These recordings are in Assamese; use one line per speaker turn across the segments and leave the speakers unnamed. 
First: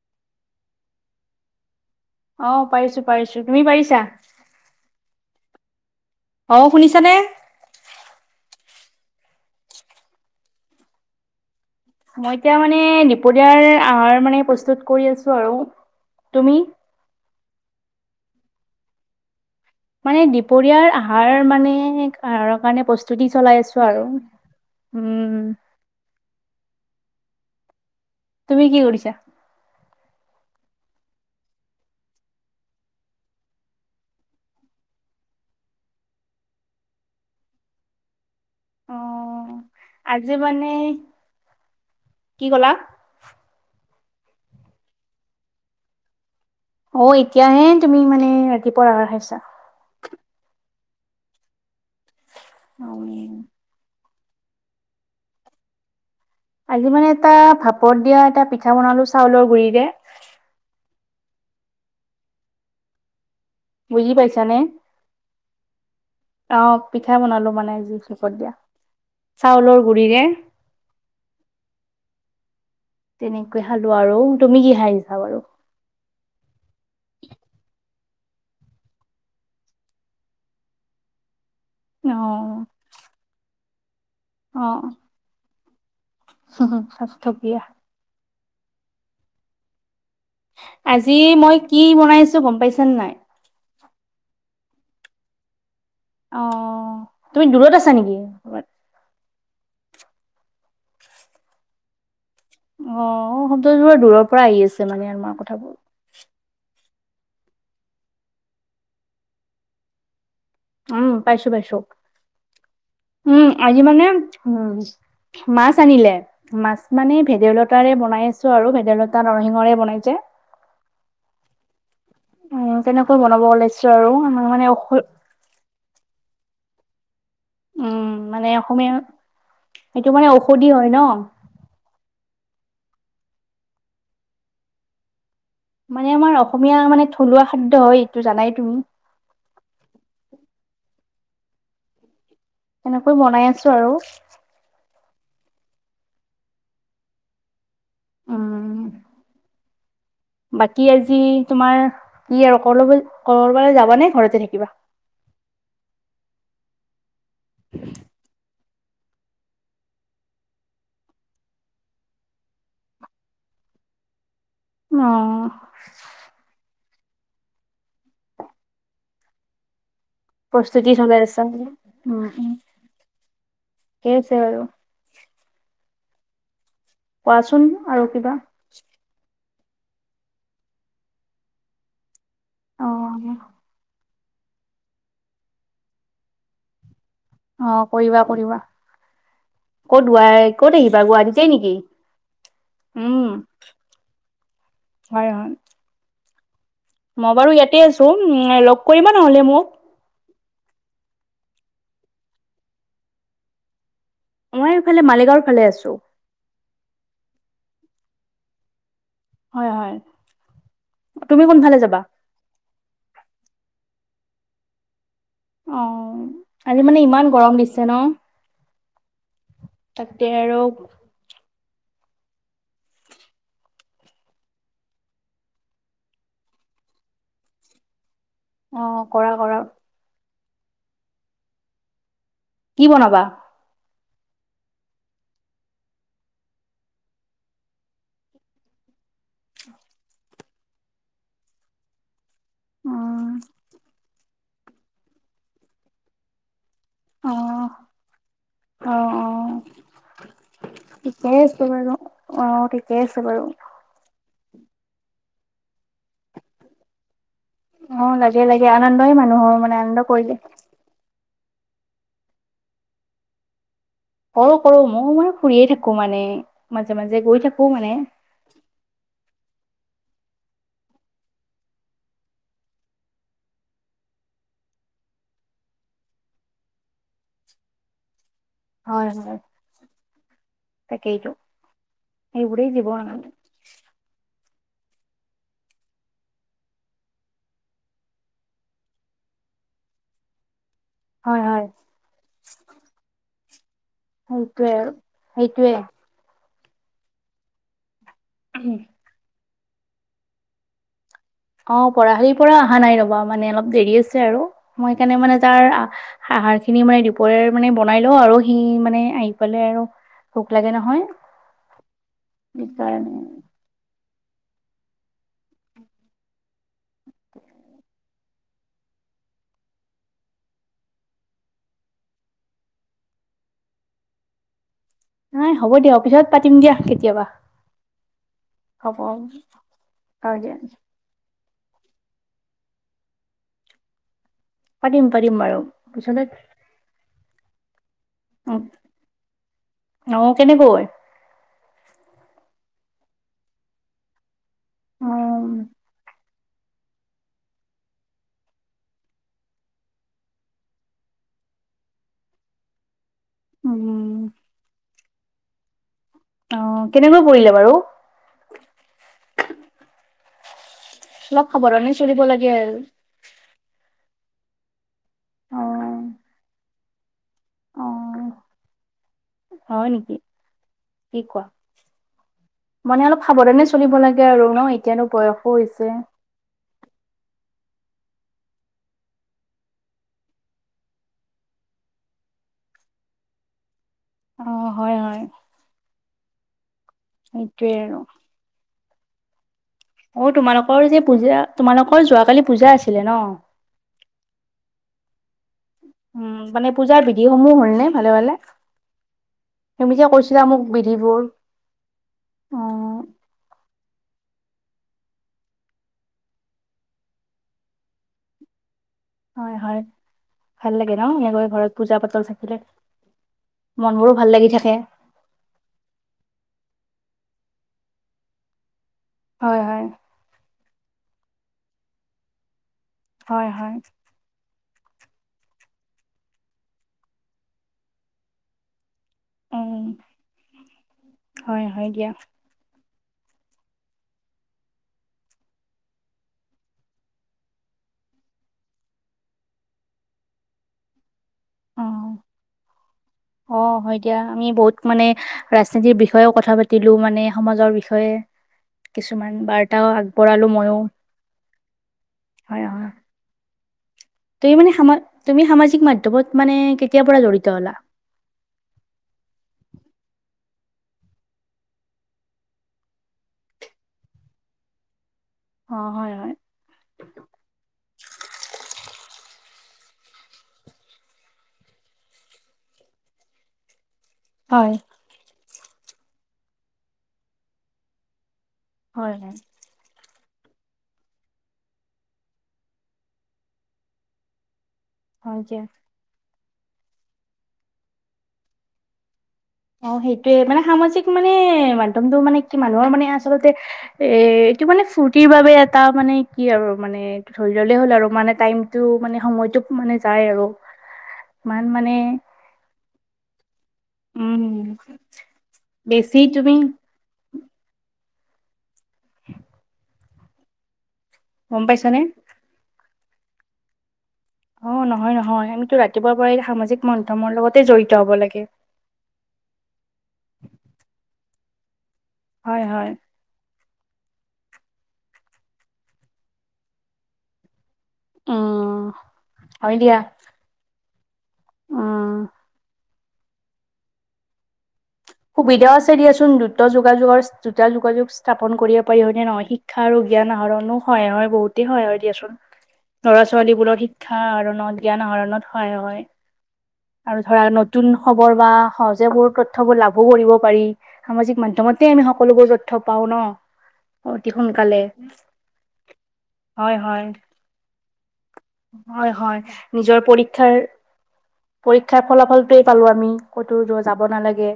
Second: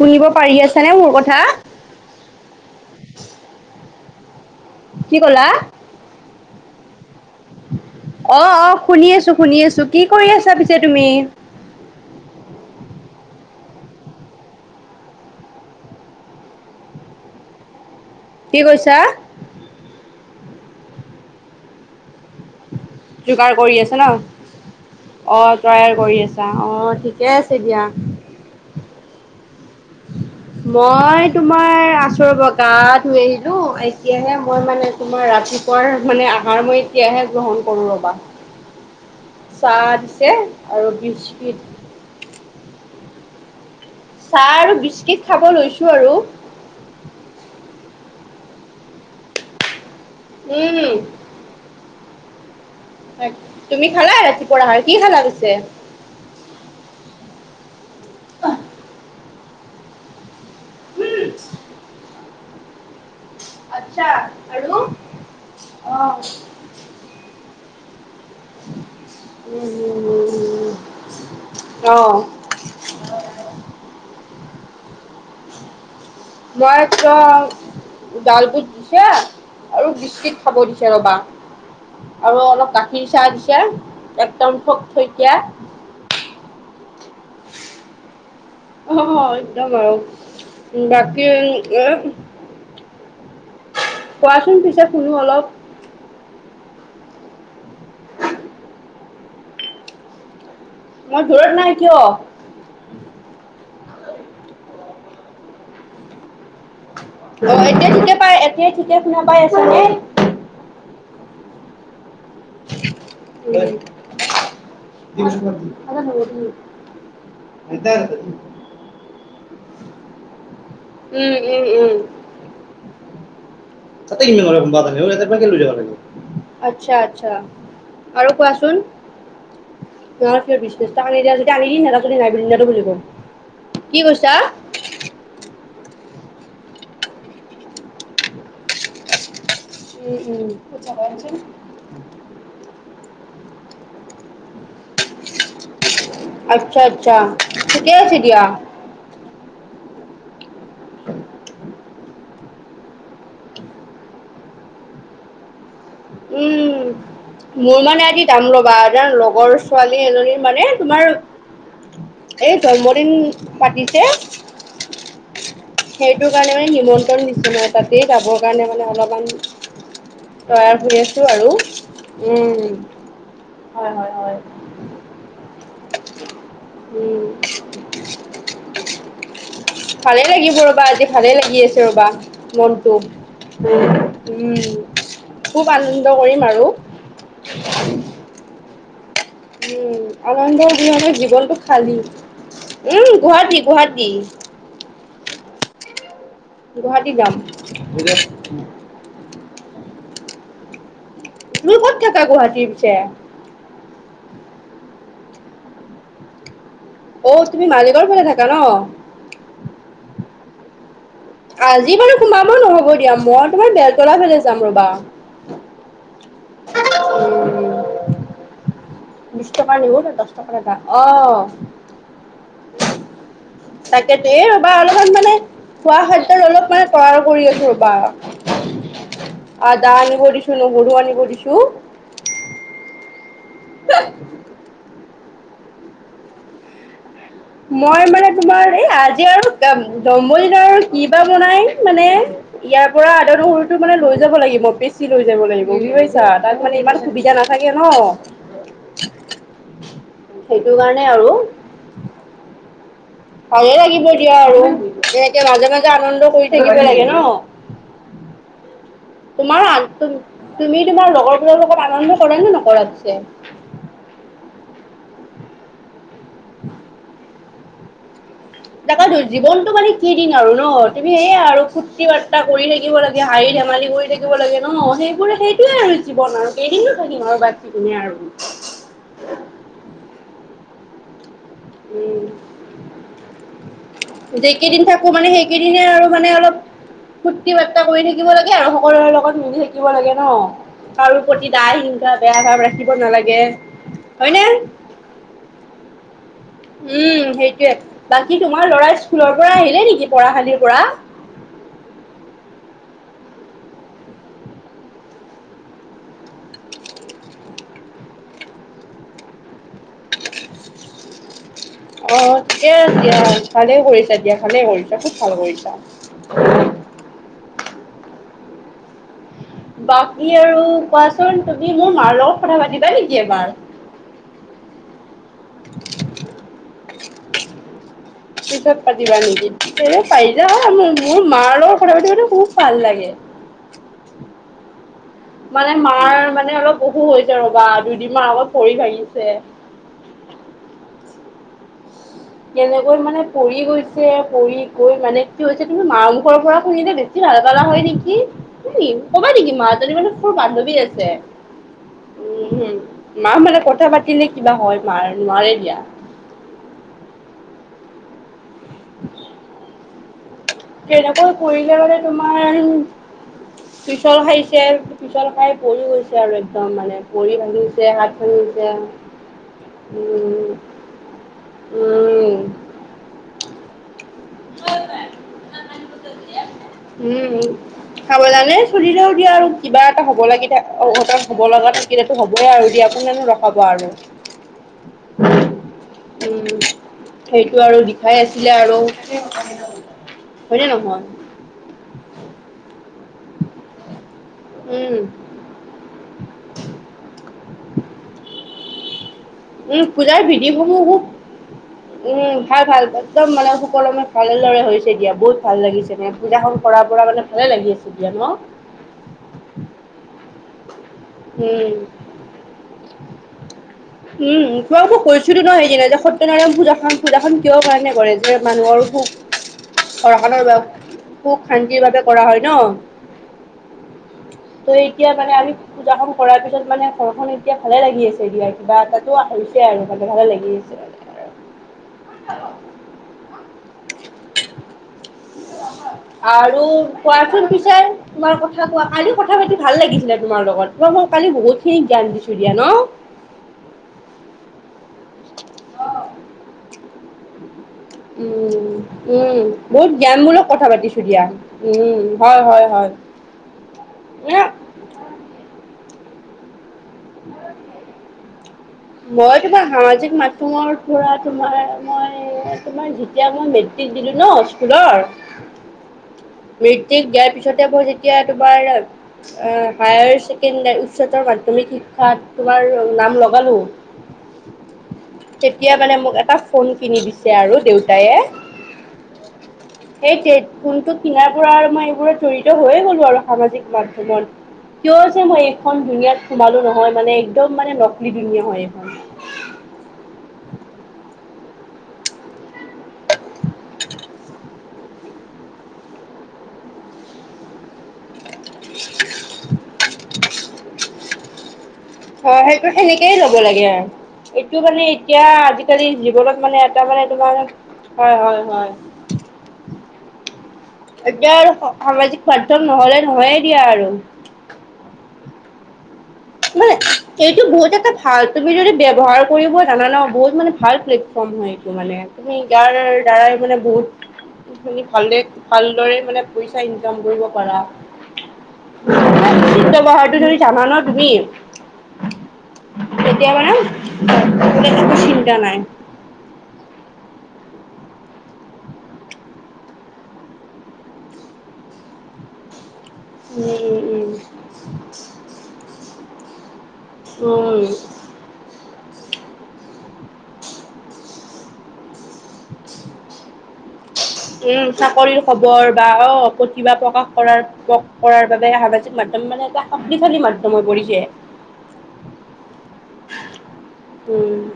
শুনিব পাৰি আছে নে মোৰ কথা?
অ পাৰিছো পাৰিছো তুমি পাৰিছা?
কি কলা
অ' শুনিছানে?
অ অ শুনি আছো শুনি আছো কি কৰি আছা পিছে তুমি
মই এতিয়া মানে দুপৰীয়াৰ আহাৰ মানে প্ৰস্তুত কৰি আছো আৰু তুমি
কি কৈছা?
মানে দুপৰীয়াৰ আহাৰ মানে আহাৰৰ কাৰণে প্ৰস্তুতি চলাই
যোগাৰ কৰি
আছো
আছে
আৰু।
ন
উম
অ তৈয়াৰ কৰি আছে অ ঠিকে আছে দিয়া
তুমি কি কৰিছা?
মই তোমাৰ আছো ৰব গা ধুই আহিলো এতিয়াহে মই মানে তোমাৰ ৰা ৰাতিপুৱাৰ মানে, আহাৰ মই এতিয়াহে গ্ৰহণ কৰো ৰবা।
অ'হ।
চাহ দিছে আৰু বিস্কিট
কি কলা
চাহ আৰু বিস্কিট খাব লৈছো আৰু
অ' এতিয়াহে তুমি মানে ৰাতিপুৱাৰ আহাৰ খাইছা।
উম তুমি খালা ৰাতিপুৱাৰ আহাৰ, কি খালা পিছে?
আজি মানে এটা ভাপত দিয়া এটা পিঠা বনালো চাউলৰ গুৰিৰে
উ [inaudible]
বুজি পাইছানে
আৰু
অ পিঠা বনালো মানে আজি ভাপত দিয়া, চাউলৰ গুৰিৰে
অ
তেনেকৈ খালো আৰু তুমি কি খাই আহিছা বাৰু
মইতো ডাল বুট দিছে আৰু বিস্কিত খাব দিছে ৰবা আৰু
অ',
অলপ গাখীৰ চাহ দিছে একদম থোক থুইকীয়া
উ [unintelligible]
অ একদম আৰু
আজি
বাকী
মই কি
এ
বনাইছো, গম পাইছা নে নাই।
কোৱাচোন পিছে শুনো অলপ।
অহ' তুমি দূৰত আছা নেকি, কবাত।
মই দূৰত নাই। কিয়?
অহ' শব্দবোৰ দূৰৰ পৰা আহি আছে মানে আৰু তোমাৰ কথাবোৰ।
অহ' এতিয়া ঠিকে পাই, এতিয়াই ঠিকে শুনা পাই আছা নে।
উম' পাইছো, পাইছো।
[inaudible]
উম'। আজি মানে উম'। মাছ আনিলে মাছ মানে ভেদাইলতাৰে বনাই আছো আৰু ভেদাইলতা নৰসিংহৰে বনাইছে। [unintelligible]
উম উম উম।
উম তেনেকৈ বনাব ওলাইছে
আটচা। আচ্ছা।
উম,
আৰু
মানে
কোৱাচোন।
অসমীয়া এইটো মানে
লাষ্ট তই
ঔষধি
বিশ
হয়
দশ টাকা
ন'
আনি দিয়া যদি আনি দি নেদা যদি নাই। নেদো বুলি কয়। কি কৈছা?
মানে আমাৰ অসমীয়া মানে, থলুৱা খাদ্য হয় এইটো জানাই তুমি।
উম উম।
এনেকৈ বনাই আছো আৰু।
আচ্ছা, আচ্ছা। ঠিকে আছে দিয়া।
উম বাকী আজি, তোমাৰ। কি আৰু কলৈ গ'ল। কবাৰফালে যাবা নে, ঘৰতে থাকিবা।
উম' মোৰ মানে। বা এটাৰ লগৰ ছোৱালী এজনীৰ মানে তোমাৰ। [unintelligible] এই জন্মদিন পাতিছে।
অ
সেইটো কাৰণে মানে নিমন্ত্ৰণ দিছো, মই তাতেই যাবৰ কাৰণে মানে অলপমান। তৈয়াৰ
প্ৰস্তুতি
কৰি
চলাই
আছো
আছা
আৰু।
উম
উম'। হয়,
ঠিকে
হয়,
আছে
হয়।
বাৰু
উম
কোৱাচোন আৰু কিবা?
ভালে লাগিব ৰ'বা, আজি ভালে লাগি আছে ৰ'বা।
অ
মনটো উম,। উম' খুব আনন্দ কৰিম আৰু।
অ কৰিবা কৰিবা।
উম,
ক'ত ও আই,
আনন্দৰ
ক'ত আহিবা
অবিহনে
গুৱাহাটীতে
জীৱনটো
নেকি
খালী।
উম,।
গুৱাহাটী গুৱাহাটী।
হয় হয়।
গুৱাহাটী
মই
যাম।
বাৰু ইয়াতে আছো। উম' লগ কৰিবা নহ'লে মোক।
তুমি ক'ত থাকা, গুৱাহাটীৰ পিছে।
মই এইফালে, মালিগাঁওৰ ফালে আছো।
অহ' তুমি মালিগাঁওৰ ফালে থাকা ন।
হয়, হয়। তুমি কোনফালে যাবা
আজি বাৰু সোমাব নহব দিয়া মই তোমাৰ বেলতলা ফালে যাম ৰবা।
অহ' আজি মানে ইমান গৰম দিছে
উম,
ন।
বিশ টকাৰ ৰল
তাতে
দশ
আৰু
টকাৰ পাবা। অহ,। তাকেত এ ৰবা অলপমান মানে খোৱা খাদ্যয়ৰ অলপমান তৈয়াৰ কৰি আছো ৰবা।
অহ' কৰা, কৰা।
[unintelligible] গৰু আনিব দিছোঁ।
কি বনাবা।
[unintelligible] মই মানে তোমাৰ এই আজি আৰু জন্মদিন আৰু কি বা বনাই মানে ইয়াৰ
অ
পৰা আধাদূৰ সৰুতটো মানে লৈ যাব লাগিব বেছি লৈ যাব লাগিব বুজি পাইছা তাত মানে ইমান
অ
সুবিধা নাথাকে ন
অ অ
সেইটো কাৰণে আৰু।
ও ঠিকে আছে বাৰু।
এতিয়া আৰু এনেকে মাজে মাজে আনন্দ কৰি থাকিব লাগে ন
অ লাগে লাগে আনন্দই মানুহৰ
তোমাৰ
মানে আনন্দ কৰিলে
তুমি তোমাৰ লগৰ। তেওঁৰ লগত আনন্দ কৰে নে নকৰে
কৰো কৰো ময় মান ফুৰিয়ে থাকো মানে মাজে মাজে গৈ থাকো মানে।
তাক তো জীৱনতটো মানে কি দিন আৰু ন তুমি সেয়াই আৰু ফুৰ্তি বাৰ্তা কৰি থাকিব লাগে হাৰি থ ধেমালি কৰি থাকিব লাগে ন সেইবোৰ সেইটোয়ে আৰু জীৱন আৰু কেইদিনো থাকিম আৰু বাচি কিনে আৰু।
হয় হয় তাকেইতো।
উম
এইবৰে জীবন আৰু
যেই কেইদিন থাকো মানে সেইকেইদনে আৰু মানে অলপ। ফূৰ্তি বাৰ্তা কৰি থাকিব লাগে আৰু সকলোৰে লগত মিলি থাকিব লাগে ন কাৰো
হয়
প্ৰতি
হয়
দা হিংসা বেয়া ভাৱ ৰাখিব নালাগে হয়নে
সেইটোৱে আৰু সেইটোৱে।
উম সেইটয়ে বাকী তোমাৰ ল'ৰা স্কুলৰ পৰা আহিলে নেকি পঢ়াশালিৰ পৰা
অ' পঢ়া শালিৰ পৰা অহা নাই ৰ'বা মানে অলপ দেৰি আছে আৰু মই সেইকাৰণে মানে তাৰ আহাৰ খিনি মানে দুপৰ মানে বনাই ল আৰু সি মানে আহি পেলাই আৰু ভোক লাগে নহয়।
অ 'দিয়া
সেইকাৰণে
দিয়া ভালে কৰিছা বিয়াখনে হল তই খুব ভাল কৰিছা বাকী আৰু কোৱাচোন তুমি মোৰ মাৰ লগত কথা পাতিবা নেকি এবাৰ।
[inaudible] নাই হ'ব দিয়া অ পিছত পাতিম দিয়া কেতিয়াবা।
পিছত
হ'ব
পাতিবা নেকি পাৰি
হয় দিয়া
যাৰ মোৰ মাৰ তোৰ লগত কথা পাতি খুব ভাল লাগে
পাতিম পাতিম বাৰু
মানে
পিছলৈ
মাৰ মানে অলপ বহু হৈছে ৰবা দুদিমাহ আগত পৰি ভাঙিছে
অ কেনেকৈ
কেনেকৈ মানে পৰি গৈছে পৰি গৈ
অ
মানে কি হৈছে তুমি মা। কৰ পৰা শুনিলে বেছি ভাল পালা হয় নেকি ক'বা নেকি মাজনী মানে সৰু বান্ধৱী আছে উ হম মা মানে কথা
উম
পাতিলে কিবা হয় মাৰ নোৱাৰে দিয়া
অ' কেনেকৈ পৰিলে বাৰু
[inaudible] তেনেকৈ
অলপ
কৰিলে
সাৱধানে
মানে
চলিব
তোমাৰ
লাগে আৰু
পিছল খাৰি পিছে পিছল খাই
অ
পৰি গৈছে আৰু একদম মানে ভৰি
অ
ভাঙিছে হাত ভাঙিছে
হয় নেকি
উম
কি কোৱা
উম
মানে অলপ সাৱধানে চলিব লাগে। আৰু ন এতিয়ানো বয়সো হৈছে
খাব জানে চলিলেও দিয়া আৰু কিবা এটা হ'ব লাগি থাকহঁতৰ হ'ব লগা থাকিলেতো হ'বইে আৰু দিয়া কোনেনো ৰখাব আৰু।
অ', হয়, হয়,
উম সেইটো আৰু দিখাই আছিলে আৰু [inaudible]
অ
হয়নে
'তোমালোকৰ যে
নহয়
পূজা তোমালোকৰ যোৱাকালি পূজা আছিলে ন
উম
উম মানে পূজাৰ বিধিসমূহ হল নে ভালে ভালে
উম
তুমি যে
পূজাৰ
কৈছিলা
বিধি
মোক
সমূহ
বিধিবোৰ
খুব উম ভাল ভাল
অ',
একদম মানে সকলমে। ভালে দৰে হৈছে দিয়া বহুত ভাল লাগিছে নে পূজাখন কৰাৰ পৰা মানে ভালে লাগি আছে দিয়া ন'
হয় হয় ভাল লাগে ন এনেকৈ
উম
ঘৰত পূজা পাতল থাকিলে। মন বোৰো ভাল
উম
লাগি থাকে।
খোৱা বোৱা কৈছিলো ন সেইদিনা যে সত্যনাৰায়ণ পূজা খাম যোগাসন কিয় কাৰণে কৰে যে মানুহৰ
হয়, হয়,
সুখ ঘৰখনৰ সুখ শান্তিৰ বাবে কৰা হয় ন'।
হয়, হয়।
ত' এতিয়া মানে আমি পূজাখন কৰাৰ পিছত মানে ঘৰখন এতিয়া ভালে লাগি আছে দিয়া কিবা এটা লোৱা হৈছে
উম,
আৰু ভালে ভালে লাগি আছে। [inaudible]
হয়, হয়, দিয়া [unintelligible]
আৰু, কোৱাচোন পিছাই তোমাৰ কথা কোৱা কালি কথা পাতি ভাল লাগিছিলে তোমাৰ লগত ম কালি বহুত খিনি জ্ঞান
অ'।
দিছো দিয়া ন।
অ', হয় দিয়া আমি বহুত মানে, ৰাজনীতিৰ বিষয়েও কথা প দিলো মানে সমাজৰ বিষয়ে,
উম,
কিছুমান
উম,
বাৰ্তাও
বহুত জ্ঞানমূলক
আগবঢ়ালো
কথা
ময়ও
পাতিছো দিয়া উম, হয় হয় হয়। এ
তুমি মানে তুমি সামাজিক মাধ্যমত মানে কেতিয়াৰ পৰা জড়িত হ'লা।
মই তোমাৰ সামাজিক মাধমৰ পৰা তোমাৰ মই তোমাৰ যেতিয়া মই। দিলো ন' স্কুলৰ।
অ', হয়, হয়,
মৃতিক দিয়াৰ পিছতে মই যেতিয়া তোমাৰ। হায়াৰ ছেকেণ্ডাৰী উচ্চতৰ মাধ্্যমিক শিক্ষাত তোমাৰ নাম লগালো।
হয়।
তেতিয়া মানে মোক এটা ফোন কিনি দিছে আৰু দেউতায়ে
হয় হয়।
এই ফোনটো কিনাৰ পৰা আৰু মই এইবোৰত জড়িত হৈয়ে গলো আৰু সামাজিক মাধ্যমত। কিয় যে,
হয়
মই
দিয়া।
এইখন দুুনীয়াত সোমালো নহয় মানে একদম মানে নকললি ধুনীয়া হয় এইখন‌
অ সেইটোয়ে মানে সামাজিক মানে মাধমটো মানে কি মানুহৰ মানে আচলতে এহটো মানে ফুৰ বাবে এটা মানে কি আৰু মানে এইটো ধৰি ললেই হ'ল আৰু মান টাইমতটো মানে সময়তটো মানে যায় আৰু ম
অ সেইটো সেনেকেই ল'ব লাগে আৰু।
উম,
এইটো মানে এতিয়া আজিকালি
বেছি
জীৱনত
তুমি
মানে এটা মানে। হয় হয় হয়।
উ।
এতিয়া আৰু সামাজিক মাধ্্যম নহলে নহয়ে দিয়া আৰু
অ' নহয় নহয় আমিতো ৰাতি-
মানে এইটো বহুত এটা
হ'ব
ভাল
লাগে।
তুমি যদি ব্ৱহাৰ কৰিব জানা ন বহুত মানে ভাল প্লেটফৰ্ম হয়। মানে তুমি
হয়,
গাৰ
হয়,
দ্বাৰাই মানে বহুত ি ভালে ভালদৰে মানে পইচা ইনকাম কৰিব পাৰা
উম,
কিন্ত
হয় দিয়া,
বহাৰটো ধৰি জানা ন তুমি?
উম।
কেতিয়া মানে? একো চিন্তা নাই।
সুবিধাও আছে দিয়াচোন। দুত যোগাযোগৰ দুটা যোগাযোগ স্থাপন কৰিব পাৰি হয়নে নহয় শিক্ষা আৰু জ্ঞান আহৰণো হয়হ বহুত। সহায় হয় দিয়াচোন ল'ৰা
উম
ছোৱালীবোৰত
উম
শিক্ষা আহৰণত জ্ঞান আহৰণত সহায় হয়। আৰু ধৰা
উম উম।
নতুন খবৰ বা সহজ বোৰ তথ্যবোৰ লাভ কৰিব পাৰি সামাজিক মাধ্যমতে আমি সকলোবোৰ যথ পাওঁ ন অতি
উম
সোনকালে
চাকৰিৰ খবৰ বা অ প্ৰতিভা
হয় হয়
প্ৰকাশ কৰাৰ কৰাৰ বাবেহ।
হয়
মাধম
হয়
মানেটা
নিজৰ
শক্তিশালী
পৰীক্ষাৰ
মাধ্যম হৈ পৰিছে।
পৰীক্ষাৰ ফলাফলটোৱেই পালো আমি ক'তো যাব
উম,
নালাগে।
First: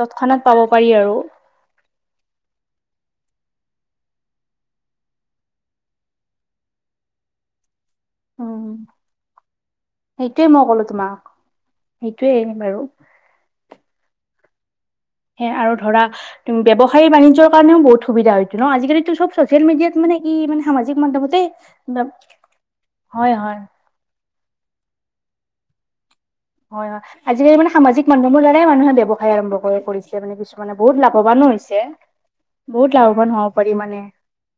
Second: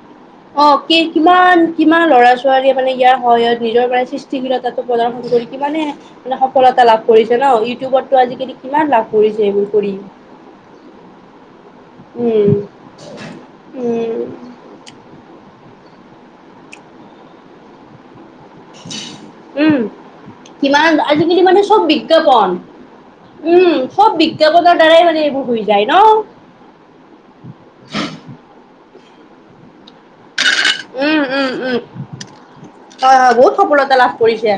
তৎক্ষণাত পাব
অ
পাৰি
কি
আৰু
কিমান কিমান লৰা ছোৱালীয়ে মানে ইয়াৰ সহত। নিজৰ মানে সৃষ্টিশীলতাটো প্ৰদৰ্শন কৰি কিমানে মানে সফলতা লাভ কৰিছে ন ইউটিউবত টো আজিকালি
উম
কিমান লাভ কৰিছে এইবোৰ কৰি।
সেইটোৱে মই ক'লো তোমাক
উম,
সেইটোৱে বাৰু।
উম।
সে আৰু ধৰা ব্যৱসায়িক বাণিজ্যৰ কাৰণেও বহুত সুবিধা ন' আজিকালিতো চব চচিয়েল
উম,
মিডিয়াত মানে কি, মানে
কিমান
সামাজিক
আজিকালি
মাধ্যমতেই
মানে চব বিজ্ঞাপন। উম, সব বিজ্ঞাপনৰ দ্বাৰাই মানে এইবোৰ হৈ যায় ন?
হয়, হয়, আজিকালি মানে সামাজিক মাধ্যমৰ দ্বাৰাই মানুহে ব্যৱসায় আৰম্ভ কৰে কৰিছে, মানে কিছু। মানে বহুত
উম,
লাভৱানো
উম, উম,
হৈছে, বহুত
হয়, হয়
লাভৱান হ'ব
বহুত
পাৰি
সফলতা
মানে।
লাভ কৰিছে।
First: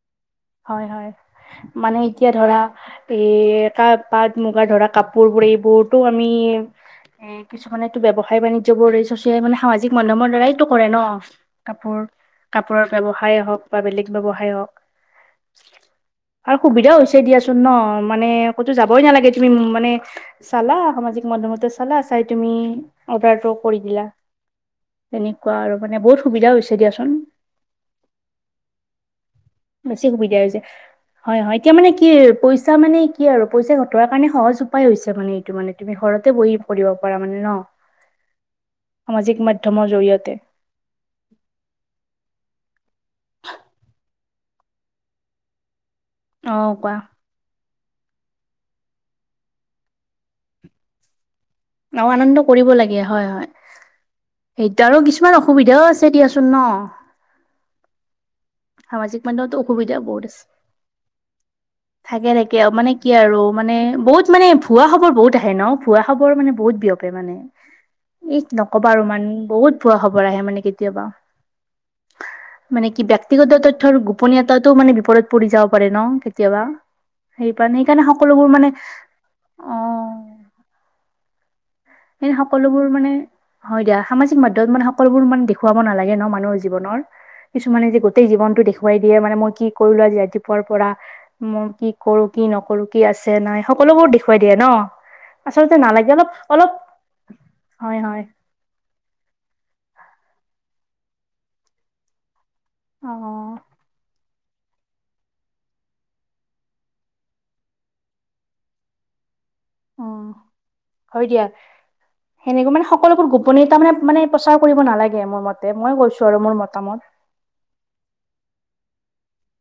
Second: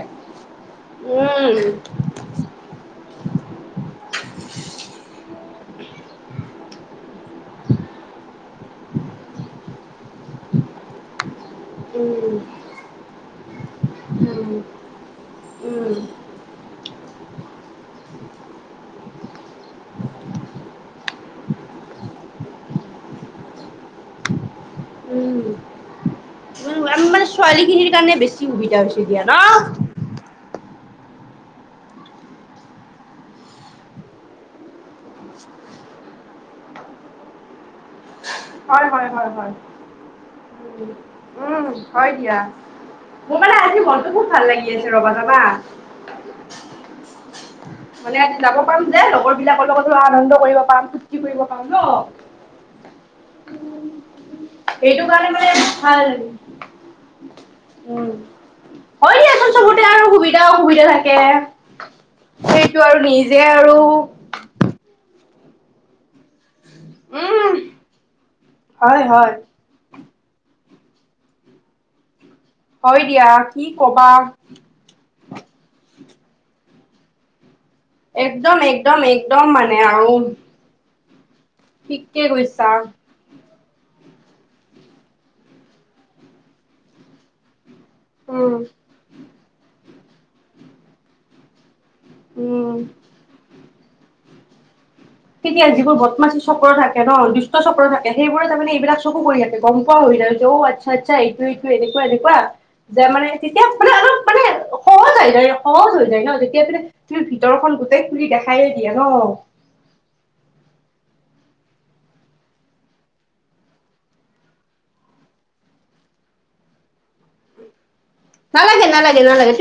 হয়, হয়,
উম।
মানে এতিয়া ধৰা, এই পাট মুগাৰ ধৰা কাপোৰ বোৰেই বহতো, আমি এ, কিছুমানে মটো ব্যৱসায়-বাণিজ্যবোৰ কৰে সামাজিক মাধ্যমৰ দ্বাৰাইটো কৰে ন? কাপোৰ,
উম, উম,
কাপোৰৰ ব্যয়ৱসায় হওঁক বা বেলেগ ব্যয়ৱসায় হওঁক।
উম,
আৰু সুবিধা হৈছে দিয়াচো। নহ মানে, ক'তো যাবই নালাগে। তুমি মানে, চালা সামাজিক। [unintelligible] চালা, চাই তুমি অৰ্ডাৰটো কৰি দিলা।
উম,
তেনেকুৱা আৰু মানে বহুত সুবিধা হৈছে দিয়াচোন
[unintelligible] মানে ছোৱালীখিনিৰ কাৰণে বেছি সুবিধা হৈছে দিয়া ন?
বেছি সুবিধা হৈছে। হয়, হয়। এতিয়া মানে কি পইচা মানে কি আৰু, পইচা ঘটোৱাৰ কাৰণে সহজ উপায় হৈছে, মানে এইটো, মানে। ঘৰতে বহি পঢ়িব পাৰা মানে ন'?
হয়, হয়, হয়,
সামাজিক
হয়।
মাধ্যমৰ জৰিয়তে
উম, হয় দিয়া। মোৰ মানে আজি মনটো খুব ভাল লাগি আছে ৰ'বা, জানা?
অ', কোৱা।
মানে, আজি যাব পাম যে, লগৰ বিলাকৰ লগতো আনন্দ কৰিব পাম, ফূৰ্তি কৰিব। পাম ন।
আৰু আনন্দ কৰিব লাগে, হয়, হয়। [unintelligible] আৰু
সেইটো কাৰণে
কিছুমান
মানে
অসুবিধাও
ভাল
আছে,
লাগে।
দিয়াচোন নহ?
উম, হয় দিয়াচোন চবতে
অসুবিধা
আৰু
বহুত
সুবিধা
আছে
অসুবিধা থাকে।
থাকে, থাকে। মানে কি আৰু, মানে বহুত, মানে ভুৱা খবৰ বহুত আহে। ন, ভুৱা খবৰ মানে বহুত বিয়পে মানে।
উম,
এই নক'বা, আৰু
হয়,
মানে
হয়।
বহুত ভুৱা খবৰ। [unintelligible] আহে মানে কেতিয়াবা। মানে কি
হয় দিয়া
ব্যক্তিগত
কি
তথ্যৰ
কবা
গোপনীয়তাটো মানে বিপৰীত পৰি যাব পাৰে নহ কেতিয়াবা, সেই। [unintelligible] সেইকাৰণে সকলোবোৰ
একদম,
মানে,
একদম, একদম
অ,
মানে আৰু ঠিকে
এনে
কৈছা
সকলোবোৰ মানে, হয় দিয়া, সামাজিক মাধ্যমত মানে সকলোবোৰ মানে দেখুৱাব নালাগে ন মানুহৰ জীৱনৰ। কিছুমানে যে গোটেই
উম।
জীৱনটো দেখুৱাই দিয়ে, মানে মই কি কৰিলোঁ, আজি ৰাতিপুৱাৰ পৰা মই কি? কৰোঁ কি,
উম।
নকৰোঁ কি, আছে নাই, সকলোবোৰ দেখুৱাই দিয়ে নহ?
তেতিয়া
আচলতে,
যিবোৰ
নালাগে
বদমাচি
অলপ।
চক্ৰ
অলপ
থাকে নহ, দুষ্ট চক্ৰ
হয়
থাকে।
হয়
সেইবোৰে তাৰমানে, এইবিলাক চকু কৰি থাকে গম। এনেকুৱা হয় ন, অ' আচ্ছা আচ্ছা এইটো এনেকুৱা, এনেকুৱা
অ
যে তেতিয়া আপোনাৰ আৰু অলপ মানে
[inaudible]
সহজ হৈ যায়, সহজ হৈ যায় ন, যেতিয়া পিনে তুমি ভিতৰখন গোটেই খুলি দেখায়ে দিয়ে ন।
অ', হয় দিয়া। সেনেকুৱা মানে সকলোবোৰ গোপনীয়তা, মানে মানে, প্ৰচাৰ কৰিব নালাগে মোৰ মতে। মই কৈছোঁ, আৰু মোৰ মতামত। [inaudible]
নালাগে, নালাগে, নালাগে।